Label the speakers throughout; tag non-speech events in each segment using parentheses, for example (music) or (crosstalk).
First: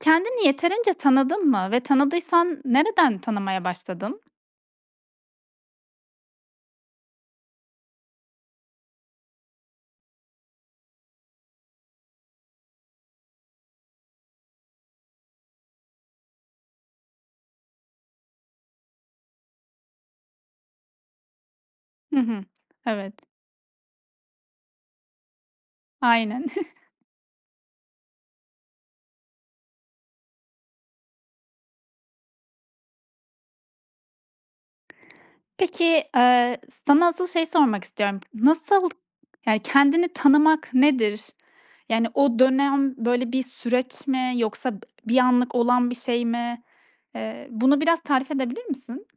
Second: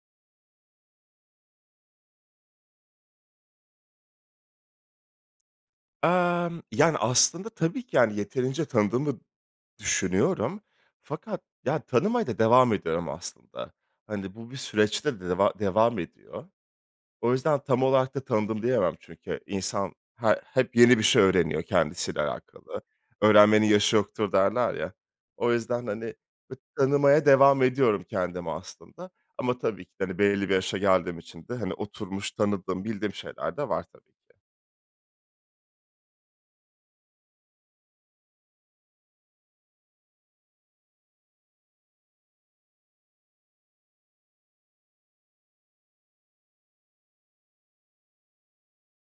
Speaker 1: Kendini yeterince tanıdın mı ve tanıdıysan nereden tanımaya başladın?
Speaker 2: Emm, yani, aslında tabii ki, yani, yeterince tanıdığımı düşünüyorum. Fakat, ya, tanımaya da devam ediyorum aslında. Hani, bu bir süreçte deva devam ediyor. O yüzden tam olarak da tanıdım, diyemem. Çünkü İnsan, ha hep yeni bir şey öğreniyor
Speaker 1: Hı
Speaker 2: kendisiyle
Speaker 1: hı,
Speaker 2: alakalı.
Speaker 1: evet.
Speaker 2: "Öğrenmenin yaşı yoktur." derler ya; o yüzden, hani,
Speaker 1: Aynen.
Speaker 2: ııı,
Speaker 1: (chuckles)
Speaker 2: tanımaya devam ediyorum kendimi aslında ama tabii ki de, hani, belli bir yaşa geldiğim için de, hani, oturmuş, tanıdığım, bildiğim şeyler de var tabii ki.
Speaker 1: Peki, eee, sana asıl şeyi sormak istiyorum: Nasıl, yani, kendini tanımak nedir? Yani, o dönem, böyle, bir süreç mi yoksa bir anlık olan bir şey mi? Eee, bunu biraz tarif edebilir misin?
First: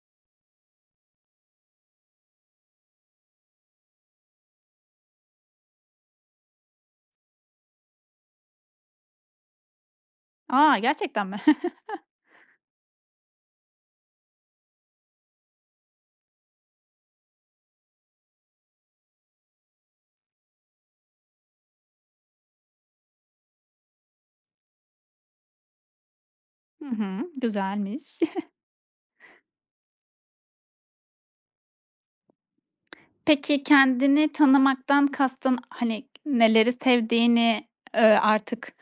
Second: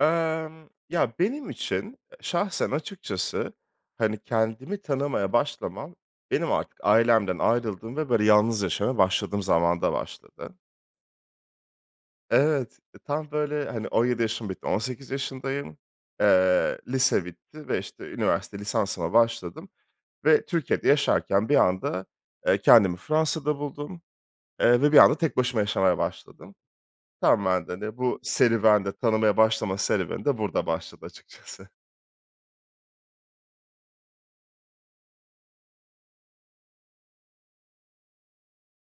Speaker 2: Emm. Ya, benim için, şahsen açıkçası, hani, kendimi tanımaya başlamam benim artık ailemden ayrıldığım ve böyle, yalnız yaşamaya başladığım zamanda başladı.
Speaker 1: A! Gerçekten mi? (chuckles)
Speaker 2: Evet, tam, böyle, hani, 17 yaşım bitti, 18 yaşındayım. Eee, lise bitti ve, işte, üniversite lisansıma başladım ve Türkiye'de yaşarken bir anda, eee, kendimi Fransa'da buldum, eee, ve bir anda tek başıma yaşamaya başladım.
Speaker 1: Hı hı,
Speaker 2: Tamamen de, hani, bu
Speaker 1: güzelmiş. (chuckles)
Speaker 2: serüven de, tanımaya başlama serüveni de burada başladı açıkçası.
Speaker 1: Peki, kendini tanımaktan kastın, hani, neleri sevdiğini, ııı, artık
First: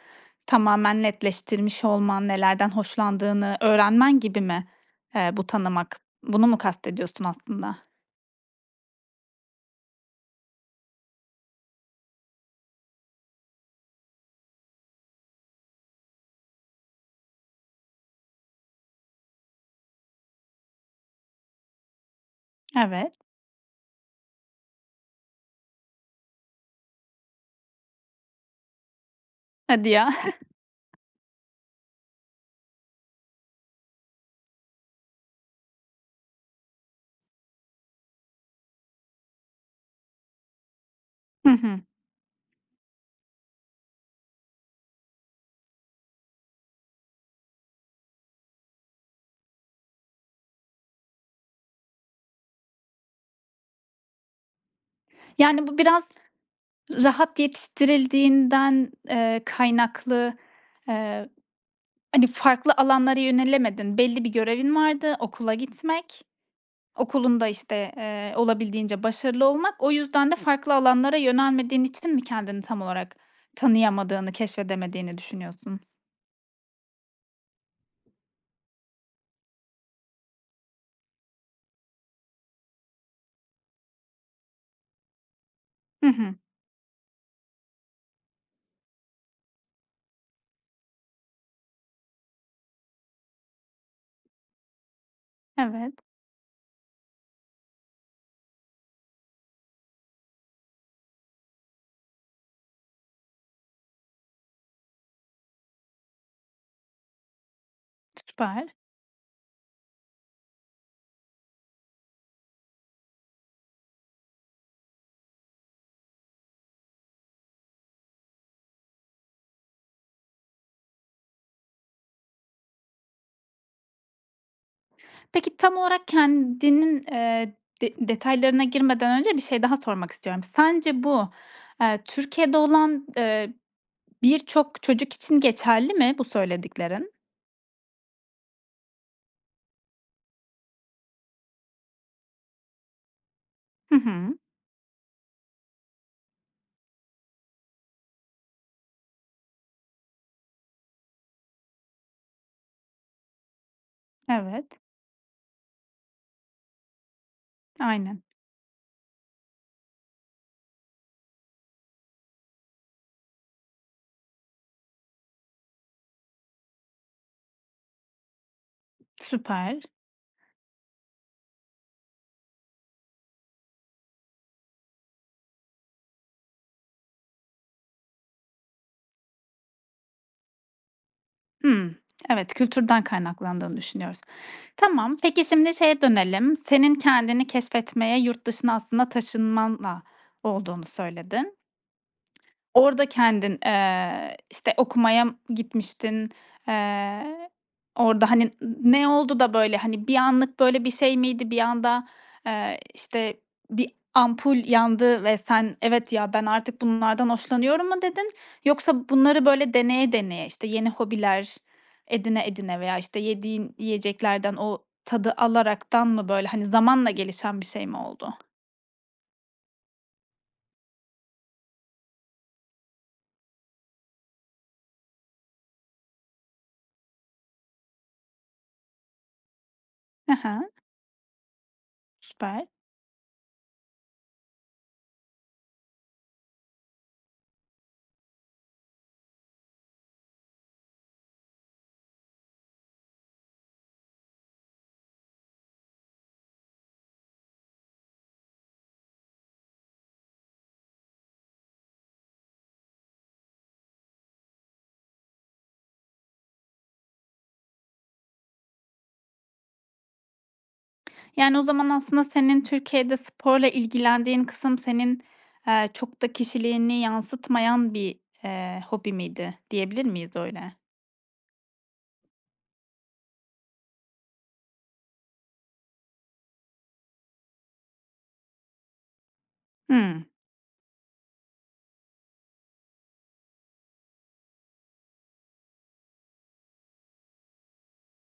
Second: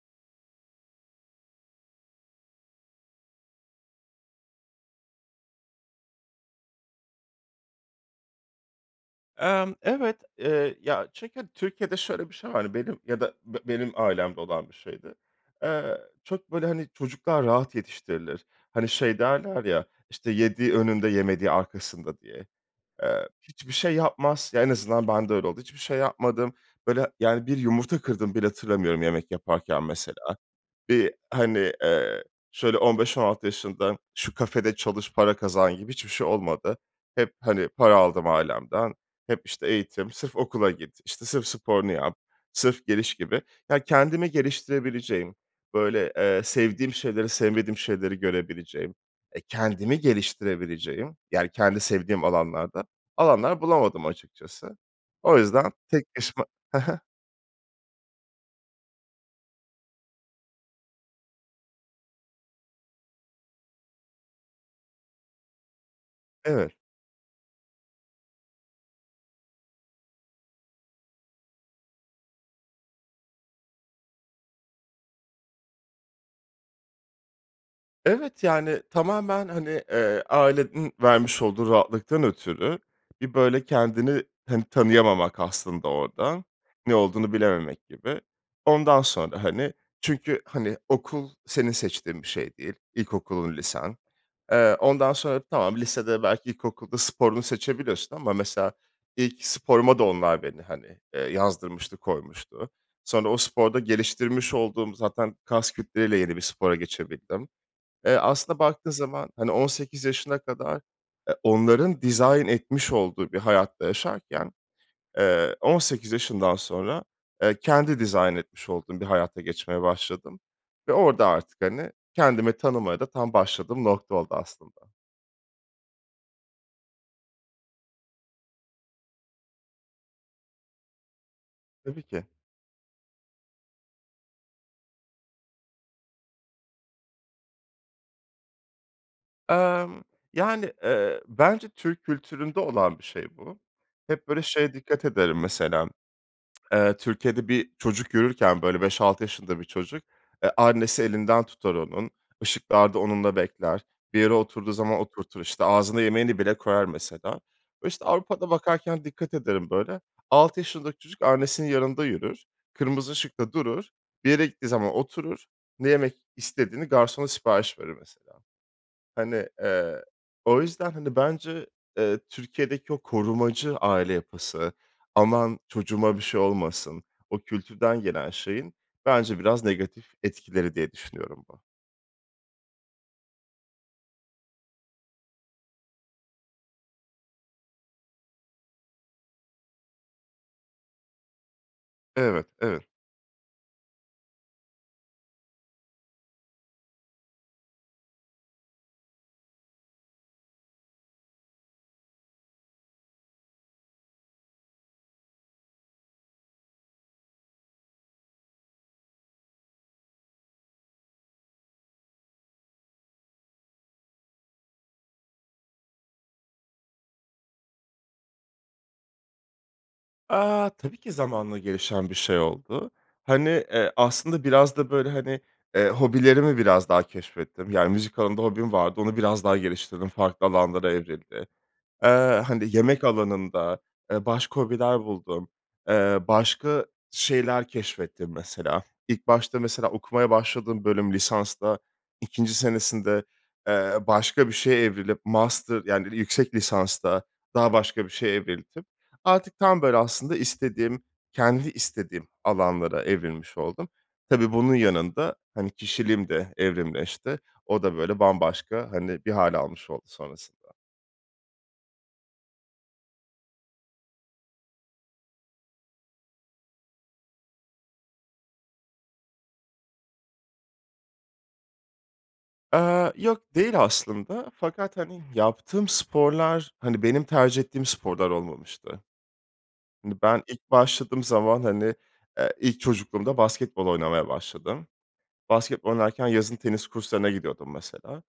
Speaker 1: tamamen netleştirmiş olman, nelerden hoşlandığını öğrenmen gibi mi, eee, bu tanımak? Bunu mu kastediyorsun aslında?
Speaker 2: Emm, evet, eee, ya, çünkü Türkiye'de şöyle bir şey var, benim ya da be benim ailemde olan bir şeydi. Eee, çok, böyle, hani, çocuklar rahat yetiştirilir. Hani, şey derler ya, işte, yediği önünde yemediği arkasında diye.
Speaker 1: Evet.
Speaker 2: Eee, hiçbir şey yapmaz. Ya, en azından bende öyle oldu. Hiçbir şey yapmadım. Böyle, yani, bir yumurta kırdığımı bile hatırlamıyorum yemek yaparken
Speaker 1: Hadi ya.
Speaker 2: mesela.
Speaker 1: (chuckles)
Speaker 2: Bir, hani, eee, şöyle 15-16 yaşından şu kafede çalış, para kazan gibi hiçbir şey olmadı. Hep, hani, para aldım ailemden. Hep, işte, eğitim, sırf okula git, işte, sırf
Speaker 1: Hı hı.
Speaker 2: sporunu yap, sırf geliş gibi. Ya, kendimi geliştirebileceğim, böyle, eee, sevdiğim şeyleri, sevmediğim şeyleri görebileceğim, e, kendimi geliştirebileceğim, yani, kendi sevdiğim alanlarda alanlar bulamadım açıkçası. O
Speaker 1: Yani,
Speaker 2: yüzden
Speaker 1: bu
Speaker 2: tek
Speaker 1: biraz
Speaker 2: başıma Hı hı.
Speaker 1: rahat yetiştirildiğinden, eee, kaynaklı, eee, hani, farklı alanlara yönelemedin. Belli bir görevin vardı. Okula gitmek,
Speaker 2: Evet.
Speaker 1: okulunda, işte, eee, olabildiğince başarılı olmak. O yüzden de farklı alanlara yönelmediğin için mi kendini tam olarak tanıyamadığını, keşfedemediğini düşünüyorsun?
Speaker 2: Evet, yani, tamamen, hani, eee, ailenin vermiş olduğu rahatlıktan ötürü, bir böyle kendini, hani, tanıyamamak aslında
Speaker 1: Hı hı.
Speaker 2: orada. Ne olduğunu bilememek gibi. Ondan sonra, hani, çünkü, hani, okul senin seçtiğin bir şey değil, ilkokulun, lisen. Eee, ondan sonra, tamam,
Speaker 1: Evet.
Speaker 2: lisede belki ilkokulda sporunu seçebiliyorsun ama mesela ilk sporuma da onlar beni, hani, eee, yazdırmıştı, koymuştu. Sonra o sporda geliştirmiş olduğum zaten kas kütleyle yeni bir spora geçebildim. Eee,
Speaker 1: S
Speaker 2: aslında
Speaker 1: süper.
Speaker 2: baktığın zaman, hani 18 yaşına kadar e, onların dizayn etmiş olduğu bir hayatta yaşarken, eee, 18 yaşından sonra, eee, kendi dizayn etmiş olduğum bir hayata geçmeye başladım ve orada artık, hani, kendimi tanımaya da tam başladığım nokta oldu aslında.
Speaker 1: Peki, tam olarak kendinin, eee, de detaylarına girmeden önce bir şey daha sormak istiyorum. Sence bu, eee,
Speaker 2: Tabii ki.
Speaker 1: Türkiye'de olan, eee, birçok çocuk için geçerli mi, bu söylediklerin?
Speaker 2: Emm, yani, eee, bence Türk kültüründe olan bir şey bu.
Speaker 1: Hı
Speaker 2: Hep
Speaker 1: hı.
Speaker 2: böyle şeye dikkat ederim mesela, (tsk) eee, Türkiye'de bir çocuk yürürken, böyle 5- 6 yaşında bir çocuk, eee, annesi elinden tutar onun, ışıklarda onunla bekler, bir yere oturduğu
Speaker 1: Evet.
Speaker 2: zaman oturtur işte, ağzına yemeğini bile koyar mesela. İşte
Speaker 1: Aynen.
Speaker 2: Avrupa'da bakarken dikkat ederim böyle, 6 yaşındaki çocuk annesinin yanında yürür, kırmızı ışıkta durur, bir yere gittiği zaman oturur, ne yemek istediğini garsona sipariş verir mesela. Hani,
Speaker 1: Süper.
Speaker 2: eee, o yüzden, hani, bence, eee, Türkiye'deki o korumacı aile yapısı, aman çocuğuma bir şey olmasın, o kültürden gelen şeyin bence biraz negatif etkileri diye düşünüyorum bu.
Speaker 1: Hıı. Evet, kültürden kaynaklandığını düşünüyoruz. Tamam. Peki, şimdi şeye dönelim, senin kendini keşfetmeye, yurt dışına aslında taşınmanla olduğunu söyledin.
Speaker 2: Evet, evet.
Speaker 1: Orada kendin, eee, işte okumaya m gitmiştin, eee, orada, hani, n ne oldu da böyle hani bir anlık böyle bir şey miydi? Bir anda, eee, işte bir ampul yandı ve sen “Evet, ya ben artık bunlardan hoşlanıyorum." mu dedin yoksa bunları böyle deneye deneye, işte, yeni hobiler, edine edene veya işte yediğin yiyeceklerden o tadı alaraktan mı, böyle, hani zamanla gelişen bir şey mi oldu?
Speaker 2: Aaa. Tabii ki zamanla gelişen bir şey oldu. Hani, eee, aslında biraz da, böyle, hani, eee, hobilerimi biraz daha keşfettim, yani, müzik alanında hobim vardı, onu biraz daha geliştirdim,
Speaker 1: Hı
Speaker 2: farklı
Speaker 1: hı.
Speaker 2: alanlara evrildi. Eee,
Speaker 1: Süper.
Speaker 2: hani, yemek alanında, eee, başka hobiler buldum, eee, başka şeyler keşfettim mesela. İlk başta mesela okumaya başladığım bölüm lisansta, 2'nci senesinde, eee, başka bir şeye evrilip master, yani, yüksek lisansta daha başka bir şeye evrildim. Artık tam, böyle, aslında istediğim, kendi istediğim alanlara evrilmiş oldum. Tabii, bunun yanında, hani, kişiliğim de evrimleşti. O da, böyle, bambaşka, hani, bir hâl almış oldu sonrasında.
Speaker 1: Yani, o zaman aslında senin Türkiye'de sporla ilgilendiğin kısım senin, eee, çok da kişiliğini yansıtmayan bir, eee, hobi miydi, diyebilir miyiz öyle?
Speaker 2: Eee, yok, değil aslında, fakat, hani, yaptığım sporlar, hani, benim tercih ettiğim sporlar olmamıştı. Hani,
Speaker 1: Hımm.
Speaker 2: ben ilk başladığım zaman, hani, eee, ilk çocukluğumda basketbol oynamaya başladım. Basketbol oynarken yazın tenis kurslarına gidiyordum mesela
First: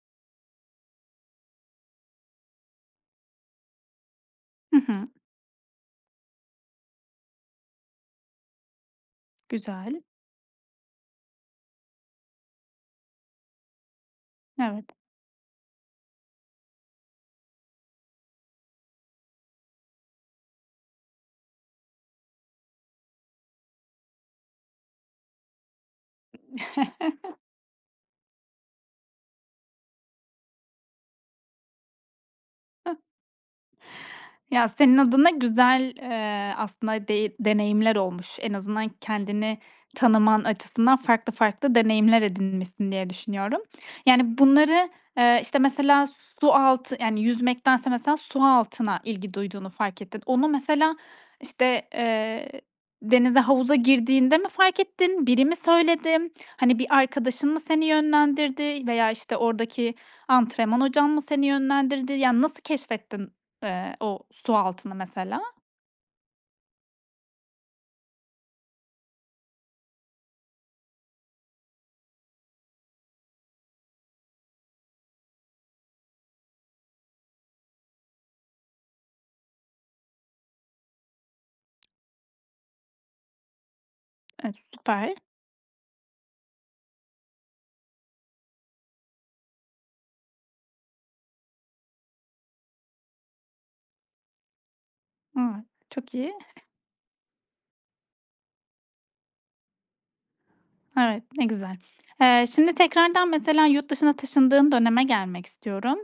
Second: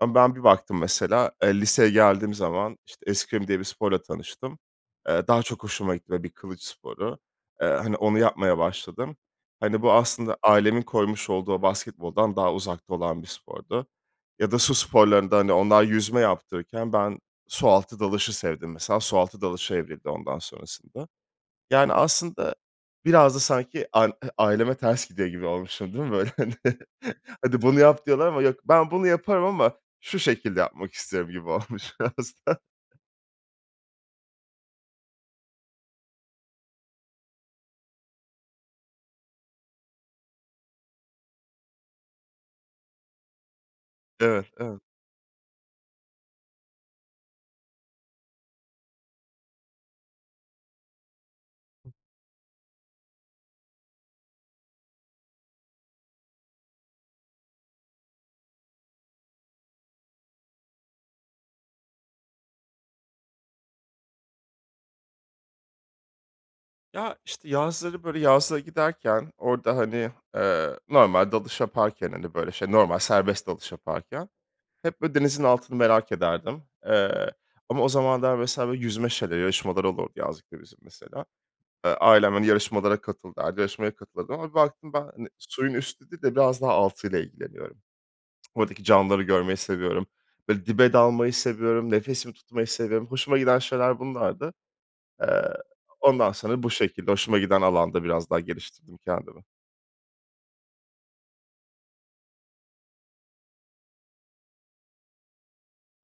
Speaker 2: ama ben bir baktım mesela, eee, liseye geldiğim zaman, işte, eskrim diye bir sporla tanıştım.
Speaker 1: Hı hı.
Speaker 2: Eee, daha çok hoşuma gitti ve bir kılıç sporu. Eee, hani, onu yapmaya başladım. Hani, bu
Speaker 1: Güzel.
Speaker 2: aslında ailemin koymuş olduğu o basketboldan daha uzakta olan bir spordu ya da su
Speaker 1: Evet.
Speaker 2: sporlarında, hani, onlar yüzme yaptırırken ben su altı dalışı sevdim mesela. Su altı dalışa evrildi ondan sonrasında. Yani, aslında biraz da sanki an ııı, aileme ters gidiyor gibi olmuşum değil mi, böyle, hani?
Speaker 1: (chuckles)
Speaker 2: (chuckles) "Hadi, bunu yap!" diyorlar ama yok. "Ben bunu yaparım ama şu şekilde yapmak istiyorum." gibi olmuş biraz da.
Speaker 1: (chuckles) Ya, senin adına güzel, eee, aslında dey deneyimler olmuş. En azından kendini tanıman açısından farklı farklı deneyimler edinmişsin diye düşünüyorum. Yani,
Speaker 2: Evet, evet.
Speaker 1: bunları, eee, işte, mesela su altı, yani, yüzmektense mesela su altına ilgi duyduğunu fark ettin. Onu mesela, işte, eee, denize havuza girdiğinde mi fark ettin, biri mi söyledi? Hani, bir arkadaşın mı seni yönlendirdi veya, işte, oradaki antrenman hocan mı seni yönlendirdi? Yani, nasıl keşfettin, eee, o su altını mesela?
Speaker 2: Ya, işte yazları böyle yazlığa giderken, orada, hani, eee, normal dalış yaparken, hani, böyle şey, normal serbest dalış yaparken hep böyle denizin altını merak ederdim. Eee, ama o zamanlar mesela böyle yüzme şeyleri yarışmaları olurdu, yazlıkta bizim mesela. Eee, ailem, hani, yarışmalara katıl derdi, yarışmaya katılırdım ama
Speaker 1: E,
Speaker 2: bir baktım
Speaker 1: süper.
Speaker 2: ben suyun üstü değil de biraz daha altıyla ilgileniyorum. Oradaki canlıları görmeyi seviyorum. Böyle dibe dalmayı seviyorum, nefesimi tutmayı seviyorum. Hoşuma giden şeyler bunlardı. Eee,
Speaker 1: A, çok
Speaker 2: ondan
Speaker 1: iyi.
Speaker 2: sonra bu şekilde, hoşuma giden alanda biraz daha geliştirdim kendimi.
Speaker 1: Evet, ne güzel. Eee, şimdi tekrardan mesela yurt dışına taşındığın döneme gelmek istiyorum.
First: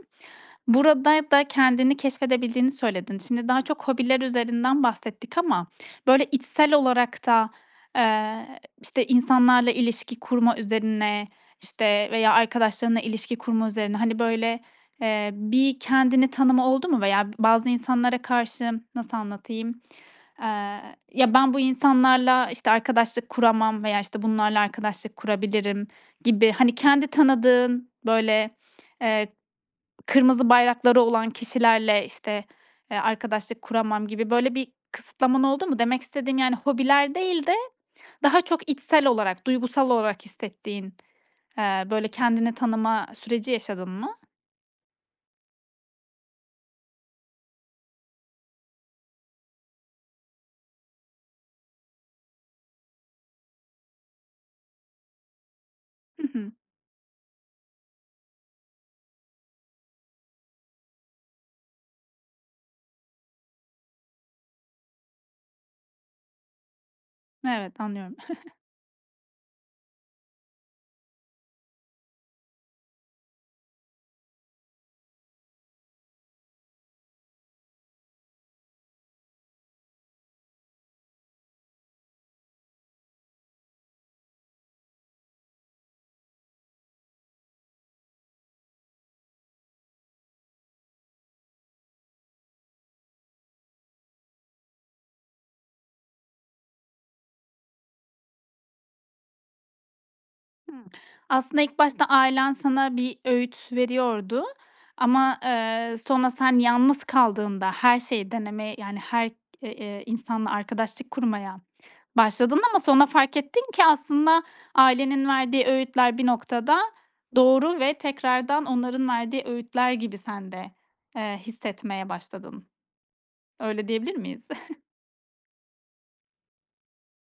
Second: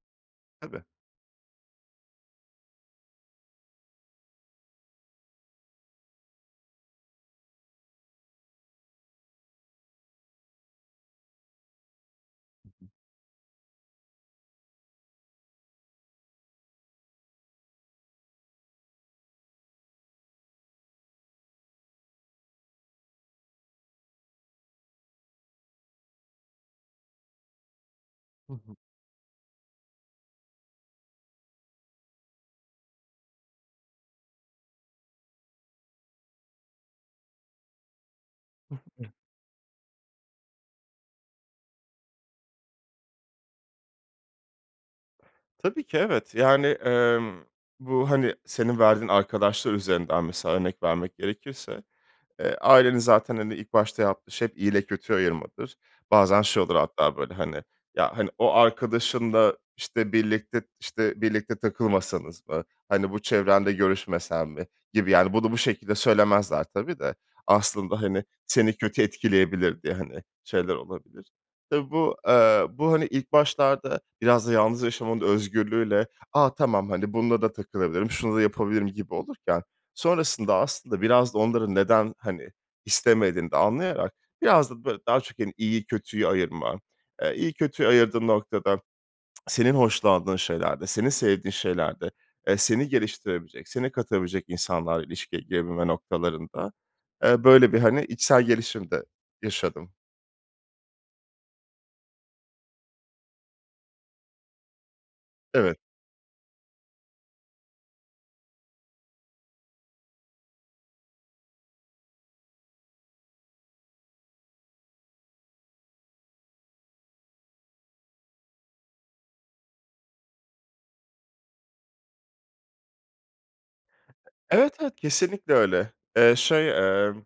Speaker 2: Tabii.
Speaker 1: Burada da kendini keşfedebildiğini söyledin. Şimdi daha çok hobiler üzerinden bahsettik ama böyle içsel olarak da, eee, işte insanlarla ilişki kurma üzerine, işte, veya
Speaker 2: Hı hı.
Speaker 1: arkadaşlarınla ilişki kurma üzerine, hani, böyle, eee, bir kendini tanıma oldu mu? Veya b bazı insanlara karşı nasıl anlatayım, eee, "Ya, ben bu insanlarla işte, eee, arkadaşlık kuramam veya işte bunlarla arkadaşlık kurabilirim." gibi, hani, kendi tanıdığın böyle,
Speaker 2: Hı hı.
Speaker 1: eee, kırmızı bayrakları olan kişilerle işte, eee, arkadaşlık kuramam gibi böyle bir kısıtlaman oldu mu? Demek istediğim, yani, hobiler değil de daha çok içsel
Speaker 2: (unintelligible)
Speaker 1: olarak, duygusal olarak hissettiğin, eee, böyle kendini tanıma süreci yaşadın mı?
Speaker 2: Tabii ki, evet. Yani, emm, bu, hani, senin verdiğin arkadaşlar üzerinden mesela örnek vermek gerekirse, eee, ailenin zaten, hani, ilk başta yaptığı şey iyiyle kötüyü ayırmadır.
Speaker 1: Hı
Speaker 2: Bazen
Speaker 1: hı.
Speaker 2: şey olur hatta böyle hani, ya, hani, o arkadaşınla, işte, birlikte, işte, birlikte takılmasanız mı, hani bu çevrenle görüşmesen mi gibi, yani bunu bu şekilde söylemezler tabii de
Speaker 1: Evet,
Speaker 2: aslında,
Speaker 1: anlıyorum.
Speaker 2: hani,
Speaker 1: (chuckles)
Speaker 2: seni kötü etkileyebilir diye, hani, şeyler olabilir. Tabii bu, eee, bu, hani, ilk başlarda biraz da yalnız yaşamanın özgürlüğüyle, a, tamam hani bununla da takılabilirim, şunu da yapabilirim gibi olurken. Sonrasında aslında biraz da onların neden, hani, istemediğini de anlayarak biraz da böyle daha çok, hani, iyiyi kötüyü ayırma, eee, iyi kötüyü ayırdığın noktada senin hoşlandığın şeylerde, senin sevdiğin şeylerde, eee, seni geliştirebilecek, seni katabilecek insanlarla ilişkiye girebilme noktalarında, eee, böyle bir, hani, içsel gelişim de yaşadım.
Speaker 1: Hımm, aslında ilk başta ailen sana bir öğüt veriyordu ama,
Speaker 2: Evet.
Speaker 1: eee, sonra sen yalnız kaldığında her şeyi deneme, yani her eee, ııı, insanla arkadaşlık kurmaya başladın ama sonra fark ettin ki aslında ailenin verdiği öğütler bir noktada doğru ve tekrardan onların verdiği öğütler gibi sen de, eee, hissetmeye başladın. Öyle diyebilir miyiz?
Speaker 2: Evet, evet kesinlikle öyle. Eee, şey, emm,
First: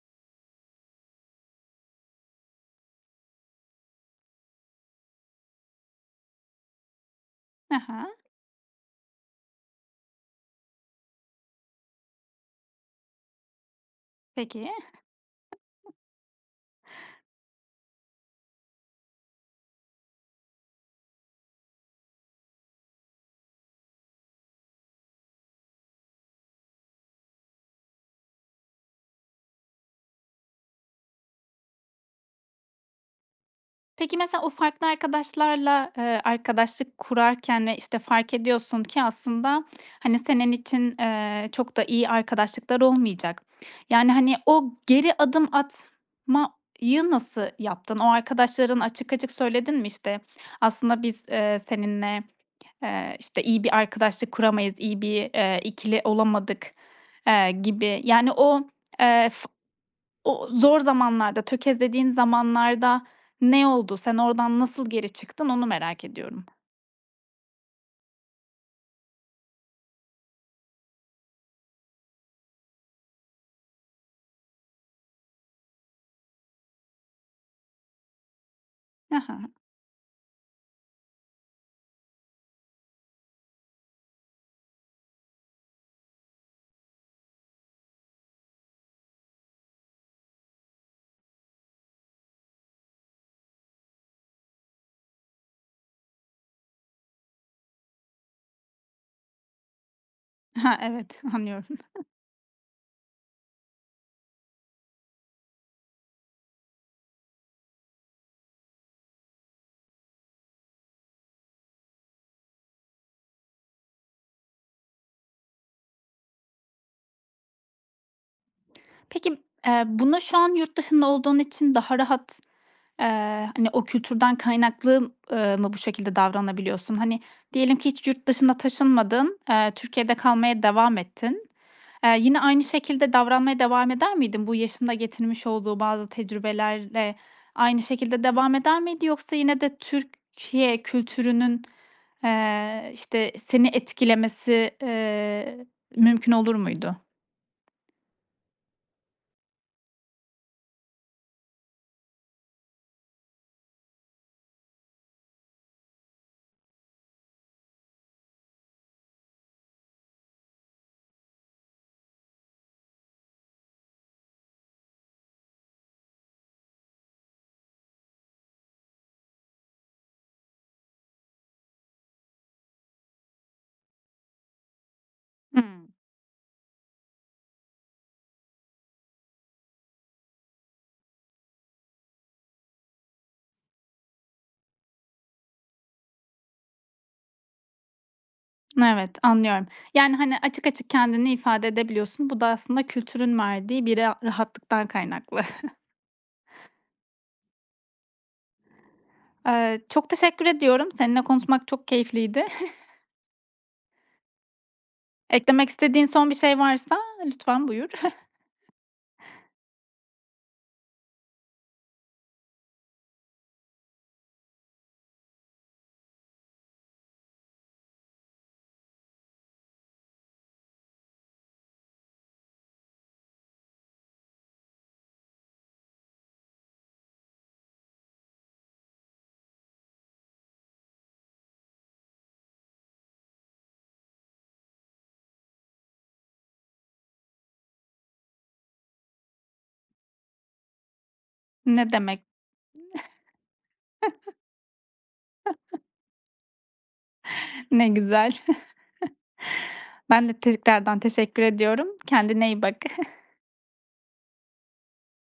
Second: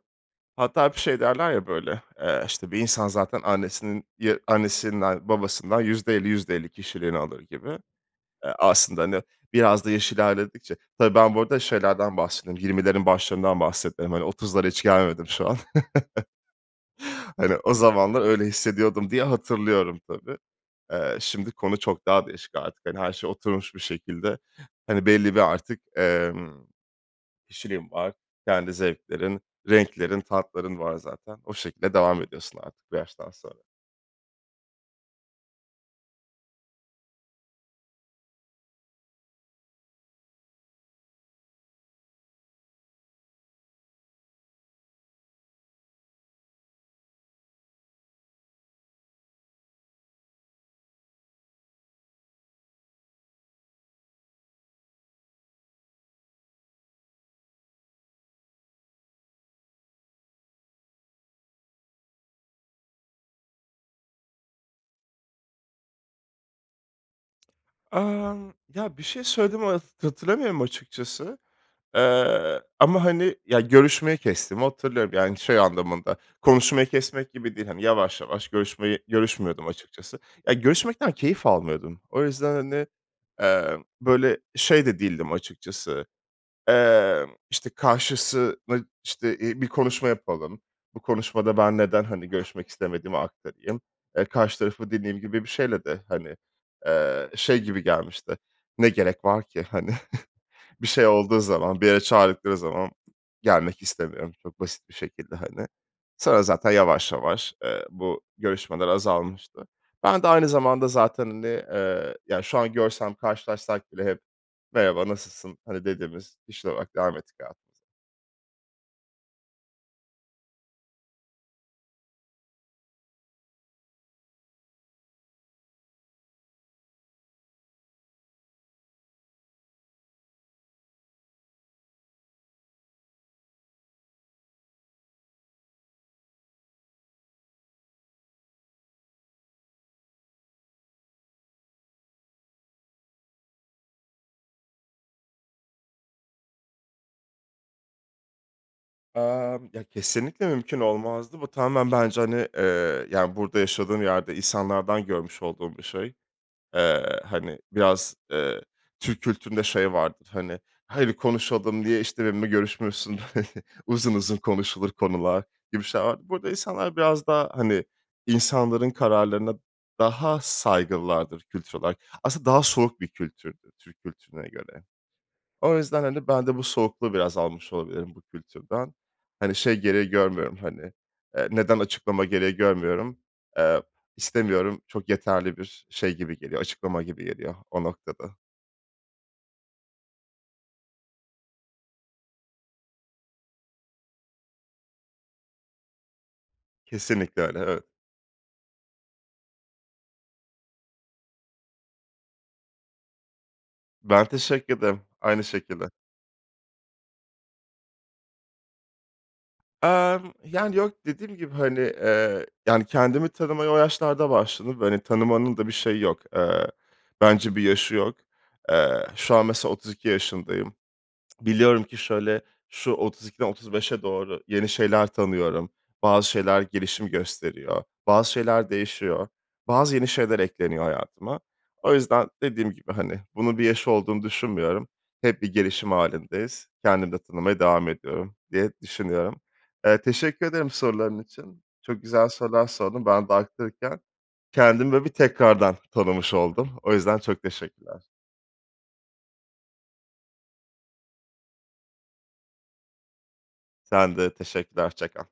Speaker 2: hatta hep şey derler ya böyle, eee, işte bir insan zaten annesinin Ya, annesinden babasından %50-%50 kişiliğini alır gibi.
Speaker 1: Hı hı.
Speaker 2: Eee, aslında, hani, biraz da yaş ilerledikçe Tabii, ben bu arada şeylerden bahsediyorum 20'lerin başlarından bahsettim. Hani 30'lara
Speaker 1: Peki.
Speaker 2: hiç gelmedim şu an.
Speaker 1: (chuckles)
Speaker 2: (chuckles) Hani, o zamanlar öyle hissediyordum, diye hatırlıyorum, tabii. Eee, şimdi konu çok daha değişik artık. Hani, her şey oturmuş bir şekilde. Hani, belli bir artık, emm, kişiliğim var, kendi zevklerin, renklerin, tatların var zaten. O şekilde devam ediyorsun artık bu yaştan sonra.
Speaker 1: Peki mesela o farklı arkadaşlarla, eee, arkadaşlık kurarken ve işte fark ediyorsun ki aslında, hani, senin için, eee, çok da iyi arkadaşlıklar olmayacak. Yani, hani, o geri adım atmayı nasıl yaptın? O arkadaşların açık açık söyledin mi? İşte aslında biz, eee, seninle, eee, işte iyi bir arkadaşlık kuramayız, iyi bir, eee, 2'li olamadık, eee, gibi. Yani o, eee, f o zor zamanlarda, tökezlediğin zamanlarda ne oldu? Sen oradan nasıl geri çıktın, onu merak ediyorum.
Speaker 2: Emm, ya, bir şey söylediğimi hat hatırlamıyorum açıkçası. Eee, ama, hani, ya görüşmeyi kestiğimi hatırlıyorum, yani, şey anlamında, konuşmayı kesmek gibi değil, hani, yavaş, yavaş görüşmeyi
Speaker 1: Hı hı.
Speaker 2: görüşmüyordum açıkçası. Ya, görüşmekten keyif almıyordum. O yüzden, hani, eee, böyle şey de değildim açıkçası. Emm, işte, karşısını, işte, iii, bir konuşma yapalım, bu konuşmada ben neden, hani, görüşmek istemediğimi aktarayım, eee, karşı tarafı dediğim gibi bir şeyle de, hani, eee, şey gibi gelmişti, ne gerek var ki, hani. (chuckles)
Speaker 1: Ha,
Speaker 2: Bir şey
Speaker 1: evet
Speaker 2: olduğu
Speaker 1: anlıyorum.
Speaker 2: zaman, bir yere
Speaker 1: (giggles)
Speaker 2: çağırdıkları zaman gelmek istemiyorum çok basit bir şekilde hani. Sonra zaten yavaş, yavaş, eee, bu görüşmeler azalmıştı. Ben de aynı zamanda zaten, hani, eee, ya, şu an görsem, karşılaşsak bile hep "Merhaba. Nasılsın?" hani, dediğimiz kişiler olarak devam ettik hayatımıza.
Speaker 1: Peki, eee, buna şu an yurt dışında olduğun için daha rahat, eee, hani, o kültürden kaynaklı m ııı, mı bu şekilde davranabiliyorsun? Hani, diyelim ki hiç yurt dışına taşınmadın, eee, Türkiye'de kalmaya devam ettin. Eee, yine aynı şekilde davranmaya devam eder miydin? Bu yaşın da getirmiş olduğu bazı tecrübelerle aynı şekilde devam eder miydi yoksa yine de Türkiye kültürünün, eee, işte, seni etkilemesi, eee, mümkün olur muydu?
Speaker 2: Emm, ya, kesinlikle mümkün olmazdı. Bu tamamen bence, hani, eee, yani, burada yaşadığım yerde insanlardan görmüş olduğum bir şey. Eee, hani, biraz, eee, Türk kültüründe şey vardır, hani, hadi konuşalım diye, işte, benimle görüşmüyorsun, (chuckles) uzun uzun konuşulur konular, gibi şeyler. Burada insanlar biraz daha, hani, insanların kararlarına daha saygılılardır kültür olarak. Aslında daha soğuk bir kültürdür Türk kültürüne göre. O
Speaker 1: Hıı.
Speaker 2: yüzden, hani, ben de bu soğukluğu biraz almış olabilirim bu kültürden. Hani, şey gereği görmüyorum, hani, eee, neden açıklama gereği görmüyorum. Eee, istemiyorum, çok yeterli bir şey gibi geliyor, açıklama gibi geliyor o noktada.
Speaker 1: (smacks lips) Evet, anlıyorum. Yani, hani, açık açık kendini ifade edebiliyorsun. Bu da aslında kültürün verdiği bir ra rahatlıktan kaynaklı. (chuckles)
Speaker 2: Kesinlikle öyle, evet.
Speaker 1: Eee, çok teşekkür ediyorum. Seninle konuşmak çok keyifliydi. (chuckles)
Speaker 2: Ben teşekkür ederim. Aynı
Speaker 1: Eklemek
Speaker 2: şekilde.
Speaker 1: istediğin son bir şey varsa lütfen buyur. (chuckles)
Speaker 2: Emm, yani, yok, dediğim gibi, hani, eee, yani, kendimi tanımaya o yaşlarda başladım ve, hani, tanımanın da bir şeyi yok. Eee, bence bir yaşı yok. Eee, şu an mesela 32 yaşındayım. (tsk) Biliyorum ki şöyle, şu 32'den 35'e doğru yeni şeyler tanıyorum. Bazı şeyler gelişim gösteriyor, bazı şeyler değişiyor, bazı yeni şeyler ekleniyor hayatıma. O yüzden dediğim gibi, hani, bunun bir yaşı olduğunu düşünmüyorum. Hep bir gelişim hâlindeyiz. Kendimi de tanımaya devam ediyorum diye düşünüyorum. Eee, teşekkür ederim soruların için.
Speaker 1: Ne
Speaker 2: Çok
Speaker 1: demek.
Speaker 2: güzel sorular sordun. Ben de aktarırken
Speaker 1: (chuckles)
Speaker 2: kendimi böyle bir tekrardan
Speaker 1: (chuckles)
Speaker 2: tanımış oldum. O yüzden çok
Speaker 1: Ne
Speaker 2: teşekkürler.
Speaker 1: güzel. (chuckles) Ben de tekrardan teşekkür ediyorum. Kendine iyi bak. (chuckles)
Speaker 2: Sen de. Teşekkürler. Hoşça kal.